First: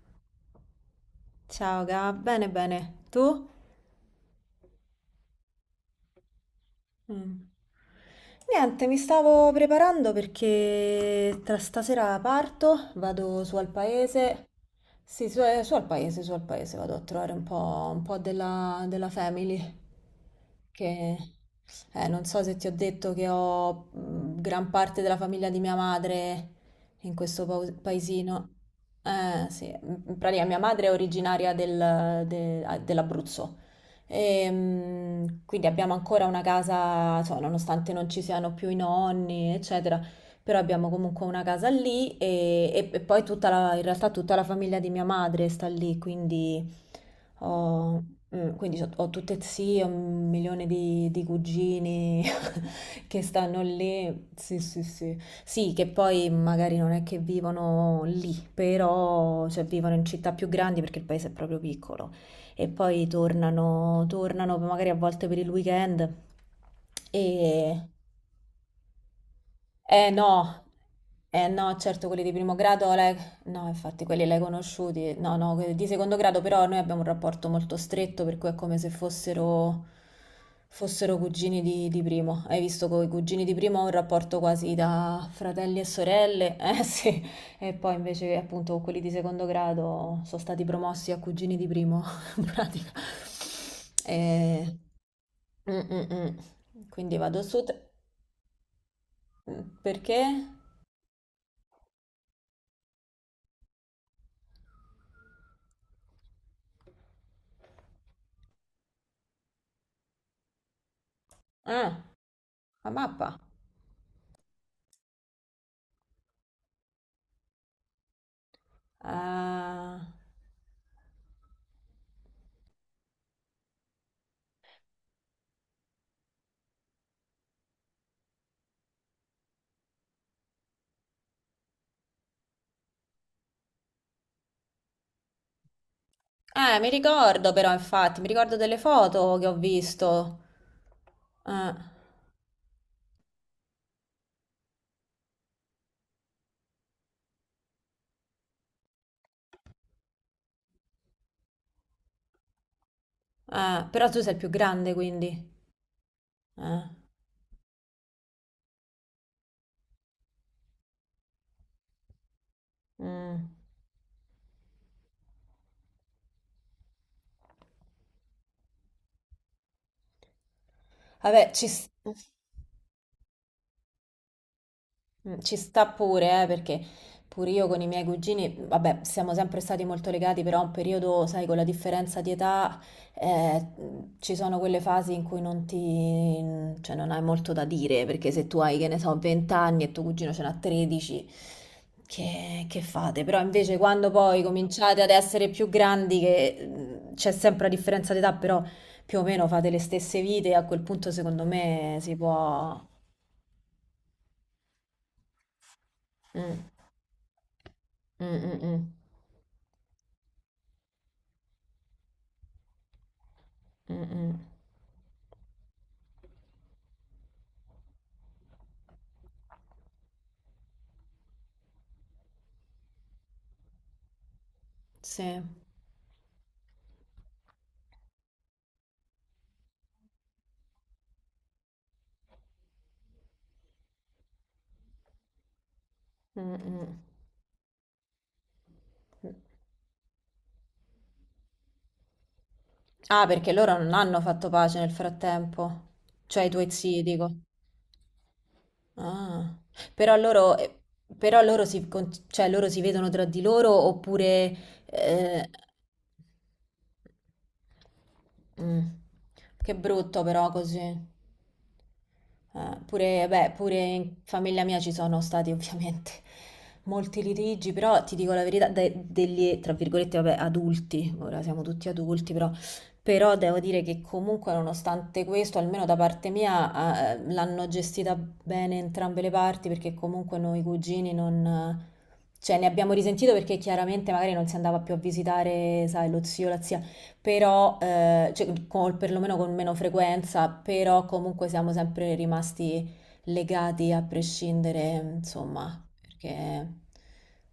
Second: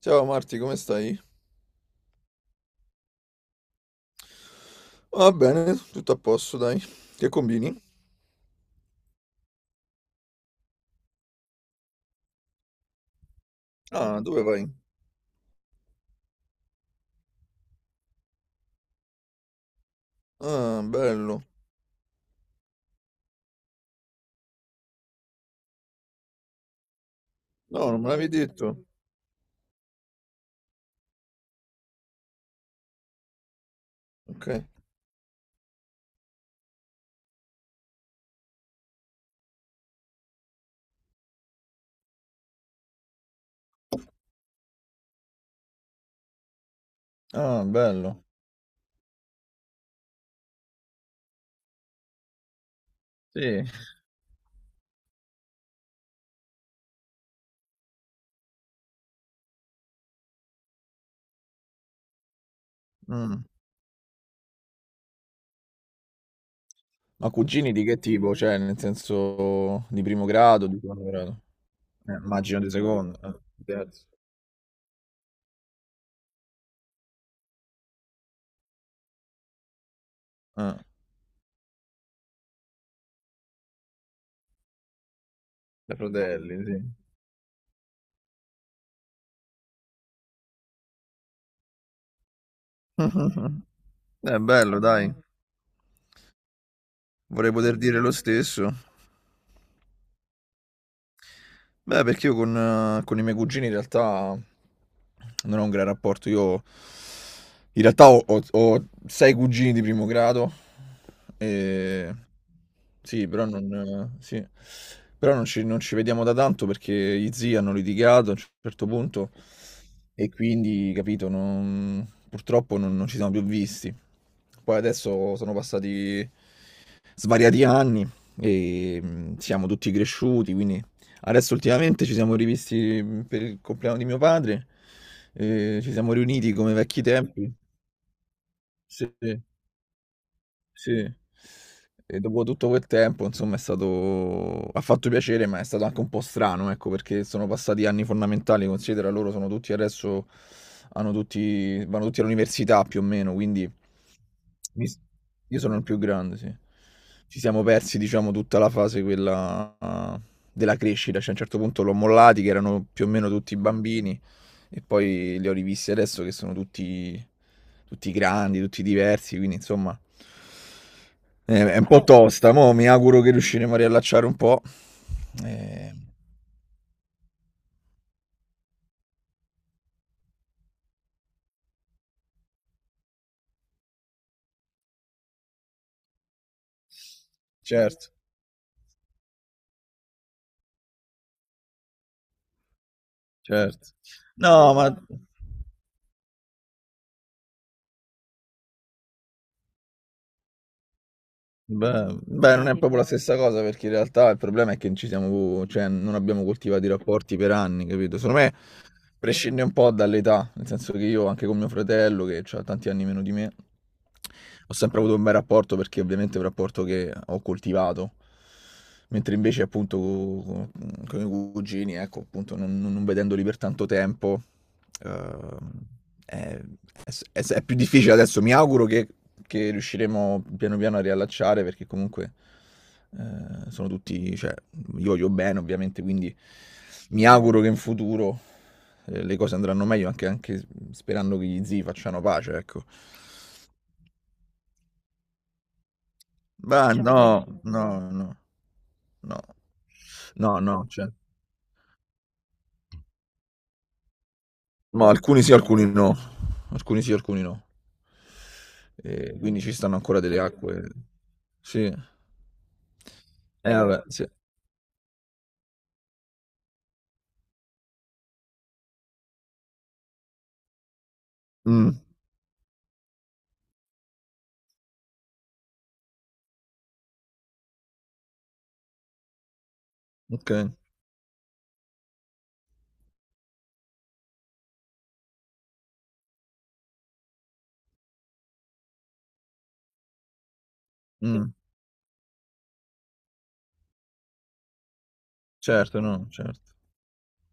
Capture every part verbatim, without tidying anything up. Ciao Marti, come stai? Ciao Gab, bene bene, tu? Va bene, tutto a posto, dai. Che Mm. combini? Niente, mi stavo preparando perché tra stasera parto, vado su al Ah, dove paese, vai? sì, su, eh, su al paese, su al paese, vado a trovare un po', un po' della, della family, Ah, che bello. eh, non so se ti ho detto che ho mm, gran parte della famiglia di mia madre in questo pau- No, non me l'avevi paesino. detto. Eh, sì, in pratica mia madre è originaria del- de- dell'Abruzzo. Ok. Ehm, quindi abbiamo ancora una casa, insomma, nonostante non ci siano più i nonni, eccetera, però abbiamo comunque una casa lì e, e- e poi tutta la, in realtà tutta la famiglia di mia madre sta lì, quindi Ah, ho, bello. mm, quindi ho, ho tutte zie, un milione di, di cugini che stanno Sì. lì. Sì, sì, sì. Sì, che poi magari non è che vivono lì, però cioè, vivono in città più grandi perché il paese è proprio piccolo e poi Mm. tornano, tornano magari a volte per il weekend e Ma cugini di che tipo? Cioè, nel senso di eh primo no, grado, di secondo grado? eh no, certo Eh, quelli di primo immagino di grado, l'hai- secondo, eh, di no, infatti terzo. quelli l'hai conosciuti, no, no, quelli di secondo grado però noi abbiamo un rapporto molto stretto per cui è come se fossero, Ah, fossero cugini di, di primo. Hai visto con i cugini di primo ho un rapporto quasi da fratelli e da sorelle, fratelli, eh sì. sì, e poi invece appunto con quelli di secondo grado sono stati promossi a cugini di primo, in pratica. È Eh, bello, dai. mm, mm, mm. Quindi vado Vorrei su, poter te- dire lo stesso. perché? Beh, perché io con, ehm, con i miei cugini in realtà non ho un gran rapporto. Io in realtà ho, ho- ho sei cugini di primo grado. Ah. E... La Sì, mappa? però non, eh, sì. Però non ci, non ci vediamo da tanto perché gli zii hanno litigato a un certo punto Ah. e quindi, capito, non- purtroppo non, non ci siamo più visti. Poi adesso sono passati svariati anni e mm, siamo tutti cresciuti, quindi adesso ultimamente ci siamo rivisti mh, per il compleanno di mio padre, eh, ci siamo riuniti come Eh, mi vecchi ricordo tempi. però, infatti, mi ricordo delle Sì. foto Sì. che ho visto. Sì. Eh, E dopo tutto quel tempo, insomma, è stato ha fatto piacere, ma è stato anche un po' strano, ecco, perché sono passati anni fondamentali, considera loro sono tutti adesso hanno tutti vanno tutti all'università più o meno, quindi eh, Però tu sei il più mi grande, s- quindi. io sono il più grande, sì. Eh, Ci siamo persi, diciamo, tutta la fase quella ah, della crescita, cioè a un certo punto l'ho mollati che erano più o meno tutti mm. bambini e poi li ho rivisti adesso che sono tutti tutti grandi, tutti diversi, quindi insomma Vabbè, ci... eh, è un s- po' tosta, mo mi auguro che riusciremo a riallacciare un po'. Mm, Ci sta Eh, pure, eh, perché pure io con i miei cugini, vabbè, siamo sempre stati molto legati, però un periodo, sai, con la differenza di età, eh, ci sono quelle fasi in cui non ti, cioè non hai molto da dire, certo, perché se tu hai, che ne so, venti anni e tuo cugino ce n'ha tredici, che, che fate? Però invece certo. quando poi No, ma cominciate ad essere più grandi, che mm, c'è sempre la differenza di età, però più o meno fate le stesse vite, a quel punto secondo me beh, si beh, non è Quindi può... proprio la stessa cosa perché in realtà il problema è che non ci siamo, cioè non abbiamo Mm, coltivato i rapporti per anni, capito? mm, Secondo me mm, mm. prescinde un po' dall'età, nel senso che io anche con mio fratello, che ha tanti anni meno di me, Mh-mh. ho sempre avuto un bel rapporto perché ovviamente è un rapporto che ho coltivato, mentre invece appunto co- co- con, i cugini, ecco, appunto non, non- non vedendoli per tanto tempo, Sì. ehm, è, è- è più difficile adesso, mi auguro che, che riusciremo piano piano a riallacciare perché comunque eh, sono tutti, cioè, io voglio bene ovviamente, quindi Mh-mh. mi auguro che in futuro eh, le cose andranno meglio anche, anche sperando che gli zii facciano pace, ecco. Ah, perché loro non hanno fatto pace nel frattempo? Cioè i tuoi Ma zii, certo. dico. No, no, no, no, Ah. Però loro, no, eh, no, cioè, però loro si, con- cioè, loro si vedono tra di loro oppure... no, alcuni eh, sì, alcuni no, alcuni sì, alcuni no. mm. E quindi ci Che stanno ancora brutto delle però acque. così. Sì. Eh, pure, beh, Eh, pure vabbè, in sì. famiglia mia ci sono stati ovviamente molti litigi, però ti dico la verità, de- degli, tra virgolette, vabbè, adulti, ora siamo tutti Mm, adulti, però, però devo dire che comunque nonostante questo, almeno da parte mia, eh, l'hanno gestita bene entrambe le parti, perché comunque noi ok. cugini non... Cioè, ne abbiamo risentito perché chiaramente magari non si andava più a visitare, sai, lo zio, la zia però, eh, cioè, con- perlomeno con meno frequenza, però Mh. comunque siamo sempre rimasti legati a prescindere, insomma, Certo, no, perché... certo.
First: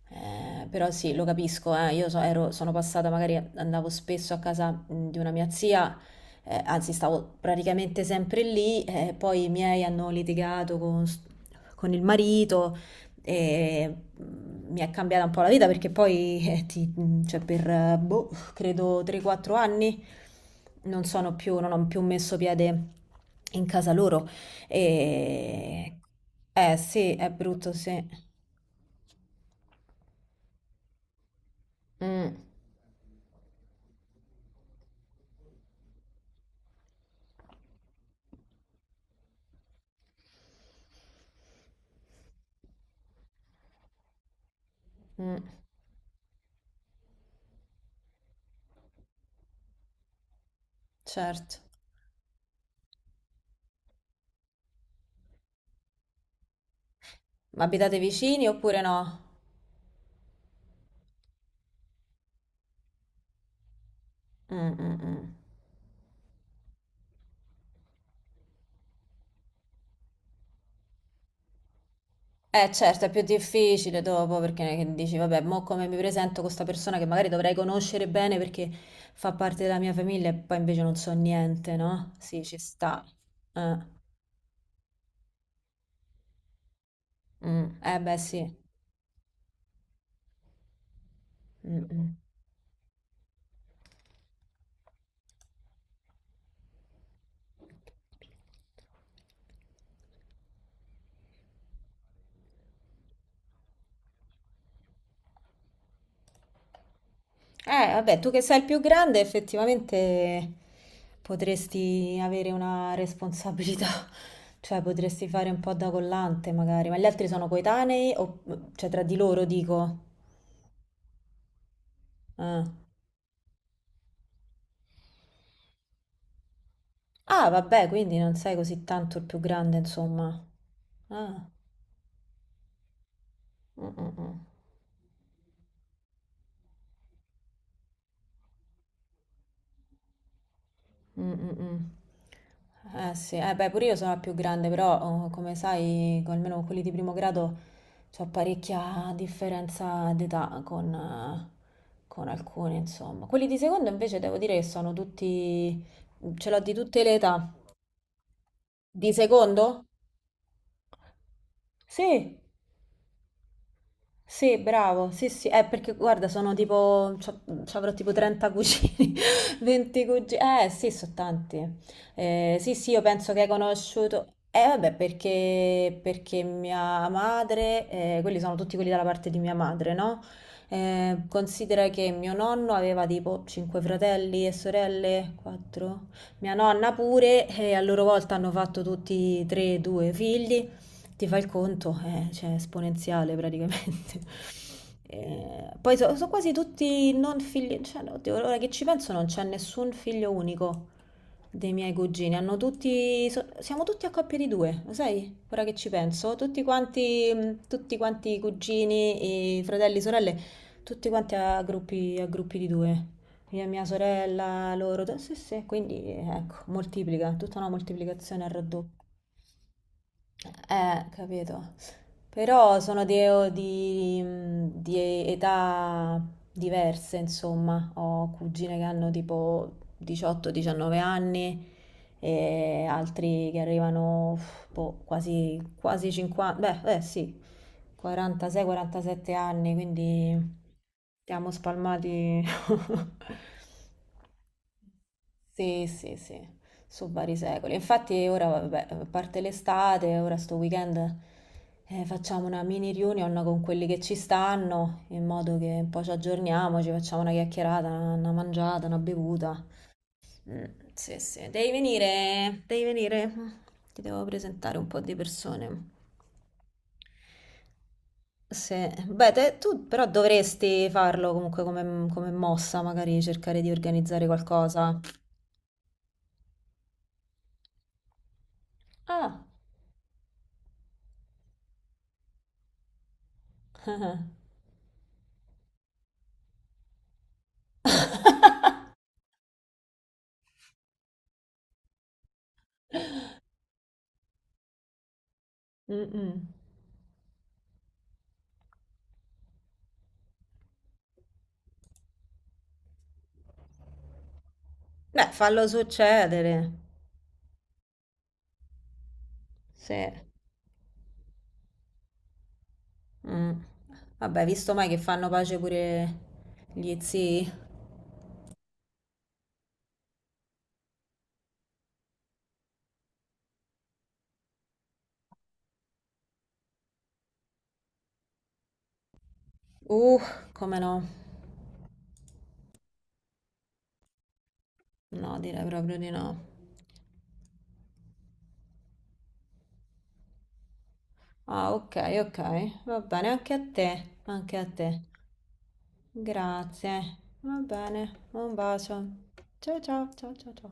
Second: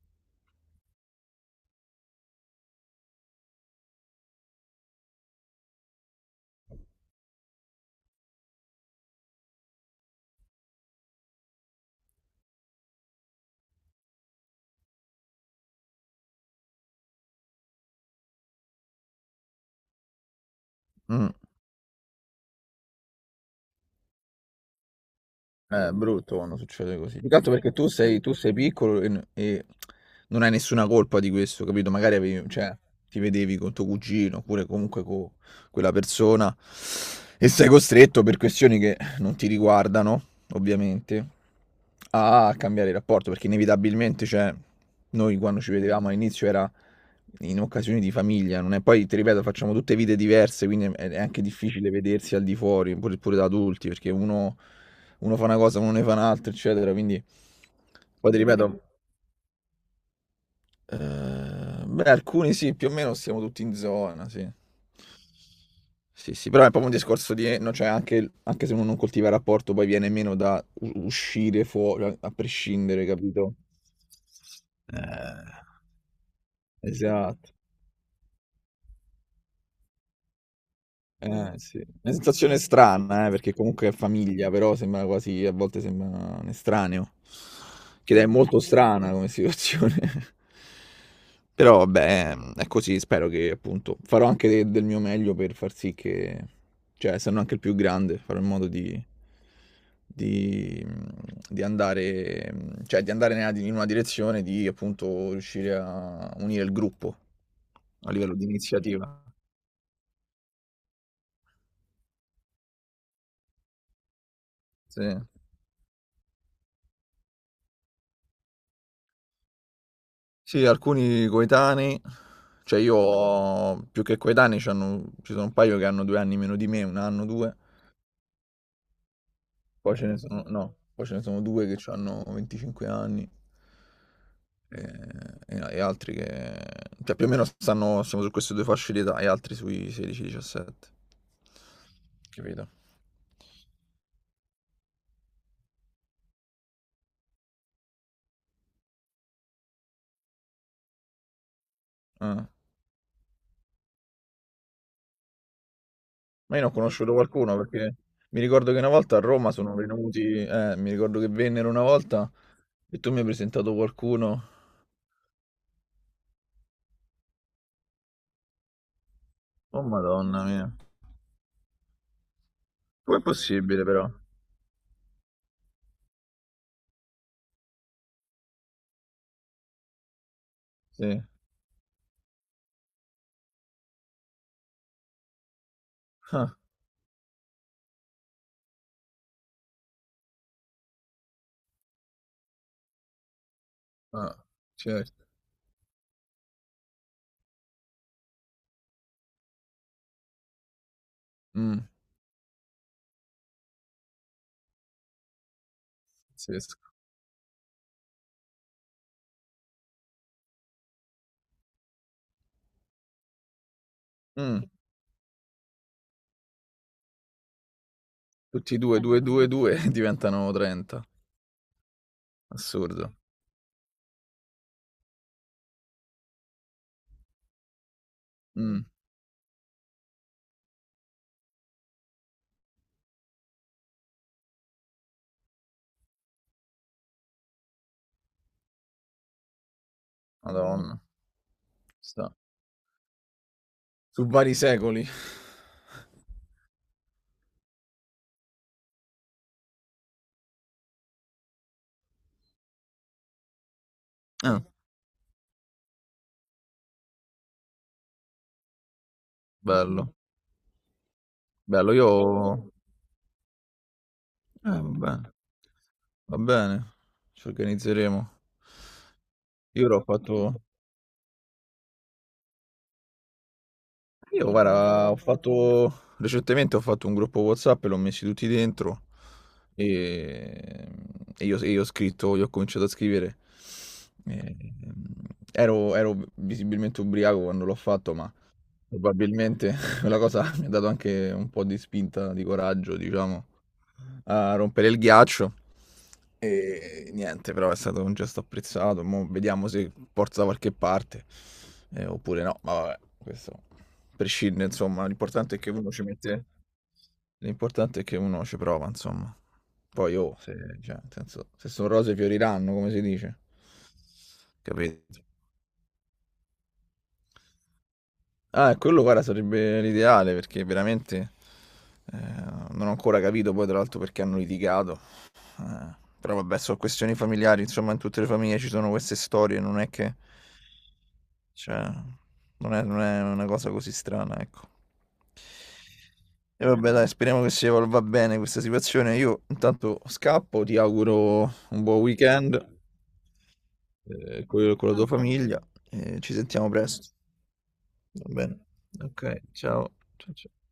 eh, Però sì, lo capisco, eh, io so- ero- sono passata, magari andavo spesso a casa mh, di una mia zia, eh, anzi stavo praticamente sempre lì, eh, poi i miei hanno litigato con, s- con il marito e mh, mi è cambiata un po' la vita perché poi eh, ti- mh, cioè per eh, boh, credo tre o quattro anni, non Mh. sono più, non ho più messo piede in casa loro. Eh, è E... brutto quando Eh succede sì, così. Più è che altro perché brutto, tu sì. sei, tu sei piccolo e, n- e non hai nessuna colpa di questo, capito? Magari Mm, avevi- cioè, ti vedevi con tuo cugino oppure comunque con quella persona e sei costretto per questioni che non ti riguardano, ovviamente, a cambiare il rapporto perché inevitabilmente, cioè, mm, noi quando ci vedevamo all'inizio era in occasioni di famiglia, non è? Poi ti ripeto, facciamo tutte vite diverse, quindi è è anche certo. difficile vedersi al di fuori, pure, pure da adulti, perché uno uno fa una cosa, uno ne fa un'altra, eccetera. Quindi, Ma abitate poi ti vicini oppure ripeto, no? eh, beh, alcuni sì, più o meno siamo tutti in zona, sì. Mm, mm, mm. Sì, sì, però è proprio un discorso di, no, cioè anche, anche se uno non coltiva il rapporto, poi viene meno da u- uscire fuori, a a Eh certo, prescindere, è più capito? difficile dopo perché che dici, vabbè, Eh, mo come mi presento con questa persona che magari Esatto. dovrei conoscere bene perché fa parte della mia famiglia e poi invece non so Eh, niente, sì. no? Una Sì, ci sensazione sta. strana, eh, perché Eh, comunque è famiglia, però sembra quasi, a volte sembra un estraneo. mm. Eh, beh, Che è sì. molto strana come situazione. Però Mm, mm. vabbè, ehm, è così, spero che appunto farò anche de- del mio meglio per far sì che, cioè, essendo anche il più grande, farò in modo di, di, di andare, mm, cioè, di andare nella- in una direzione di appunto riuscire a unire il gruppo Eh, a vabbè, tu livello che di sei il più grande, iniziativa. effettivamente potresti avere una responsabilità, cioè Sì. potresti fare un po' da collante magari, ma gli altri sono coetanei o cioè tra di loro dico. Sì, alcuni coetanei, Ah, cioè io ho più che coetanei, c'hanno- ci sono un paio che hanno due anni meno di me, un anno, Ah, due, vabbè, quindi non sei così tanto il più grande, poi ce ne insomma. sono, no, poi ce ne sono Ah. due che hanno venticinque anni Mm, mm, mm. e, e- e altri che, cioè più o meno stanno, siamo su queste due fasce di età e altri sui sedici diciassette, Mm, mm, mm. capito? Eh sì, eh, beh, pure io sono la più grande, però oh, come sai, con- almeno con quelli di primo grado c'ho parecchia differenza d'età con, eh, con Ah, alcuni, insomma. Quelli di secondo invece devo dire che sono tutti, ce ma l'ho io ne ho di tutte conosciuto le età. qualcuno perché mi ricordo che una Di volta a Roma sono secondo? venuti, eh, mi ricordo che vennero una volta Sì. e tu mi hai presentato qualcuno. Sì, bravo, sì, sì, eh, perché guarda, sono tipo, c'ho- c'avrò tipo trenta cugini, Oh venti cugini, madonna eh mia. sì, sono tanti. Eh, sì, sì, io Com'è penso che hai possibile però? conosciuto, eh vabbè, perché, perché mia madre, eh, quelli sono tutti quelli dalla parte di mia madre, no? Eh, Sì. Considera che mio nonno aveva tipo cinque fratelli e sorelle, quattro, mia Ah, nonna pure, e a loro volta hanno fatto tutti tre, due figli ti fai il conto, eh, cioè, esponenziale ah, praticamente. certo. Eh, poi so- sono quasi tutti non figli, cioè, oddio, ora che ci penso non c'è nessun figlio unico dei Mm, miei cugini, hanno tutti, so- siamo tutti a coppie di due, lo sai? Ora che ci penso, tutti pazzesco. quanti, mh, tutti quanti i cugini, i fratelli, sorelle, tutti quanti a gruppi, a gruppi di due. Mia, mia Mm, sorella, loro, sì, sì, quindi ecco, moltiplica, tutta una moltiplicazione al tutti e due, eh, raddoppio. due, due, due diventano Eh, trenta. capito. Però sono Assurdo. di, di- di età diverse, insomma. Ho cugine che Mm, hanno tipo diciotto o diciannove anni e altri che arrivano uff, boh, quasi, quasi cinquanta, beh, eh sì, quarantasei o quarantasette anni, quindi madonna. siamo Sta. spalmati. Su vari secoli. Sì, sì, sì, su vari secoli. Infatti ora, vabbè, a parte l'estate, ora sto weekend eh, facciamo una mini reunion con quelli che ci Ah, stanno, in modo che un po' ci aggiorniamo, ci facciamo una chiacchierata, una, una mangiata, una bevuta. bello. Mm, sì, sì, devi Bello, venire, io... devi venire. Ti devo Eh, presentare va un po' di bene. persone. Va bene. Ci organizzeremo. Sì, beh, te- tu Io l'ho però fatto... dovresti farlo comunque come, come mossa, magari cercare di organizzare Io, qualcosa. guarda, ho fatto recentemente, ho fatto un gruppo WhatsApp e l'ho messi tutti dentro Ah. e, e io, e io ho scritto, io ho cominciato a scrivere. E- ehm, Ero, ero visibilmente ubriaco quando l'ho fatto, probabilmente quella cosa mi ha dato anche un po' di spinta, di coraggio, diciamo, a rompere il ghiaccio. Mh-mh. E niente, però è stato un gesto apprezzato. Mo vediamo se porta da qualche parte, eh, oppure no. Ma vabbè, questo prescinde, insomma. Beh, L'importante è fallo che uno ci mette... succedere. L'importante è che uno ci prova, insomma. Sì. Poi, oh, se, cioè, nel senso, se sono rose fioriranno, come si dice. Mh. Vabbè, visto mai che Capito? fanno pace pure gli zii? Ah, e quello guarda sarebbe l'ideale perché veramente eh, non ho ancora capito poi tra l'altro perché hanno litigato. Eh, però vabbè, sono questioni familiari, insomma, in tutte le famiglie ci sono queste storie, non è che Uh, come no? cioè, non è, non è una cosa così strana, ecco. No, direi proprio di no. E vabbè, dai, speriamo che si evolva bene questa situazione. Io intanto scappo, ti auguro Ah, un ok, buon ok. weekend Va bene, anche a te, eh, anche a con, con la te. tua famiglia e ci sentiamo presto. Grazie. Va bene, Va un bene. bacio. Ok, Ciao ciao. ciao, ciao Ciao, ciao ciao. ciao.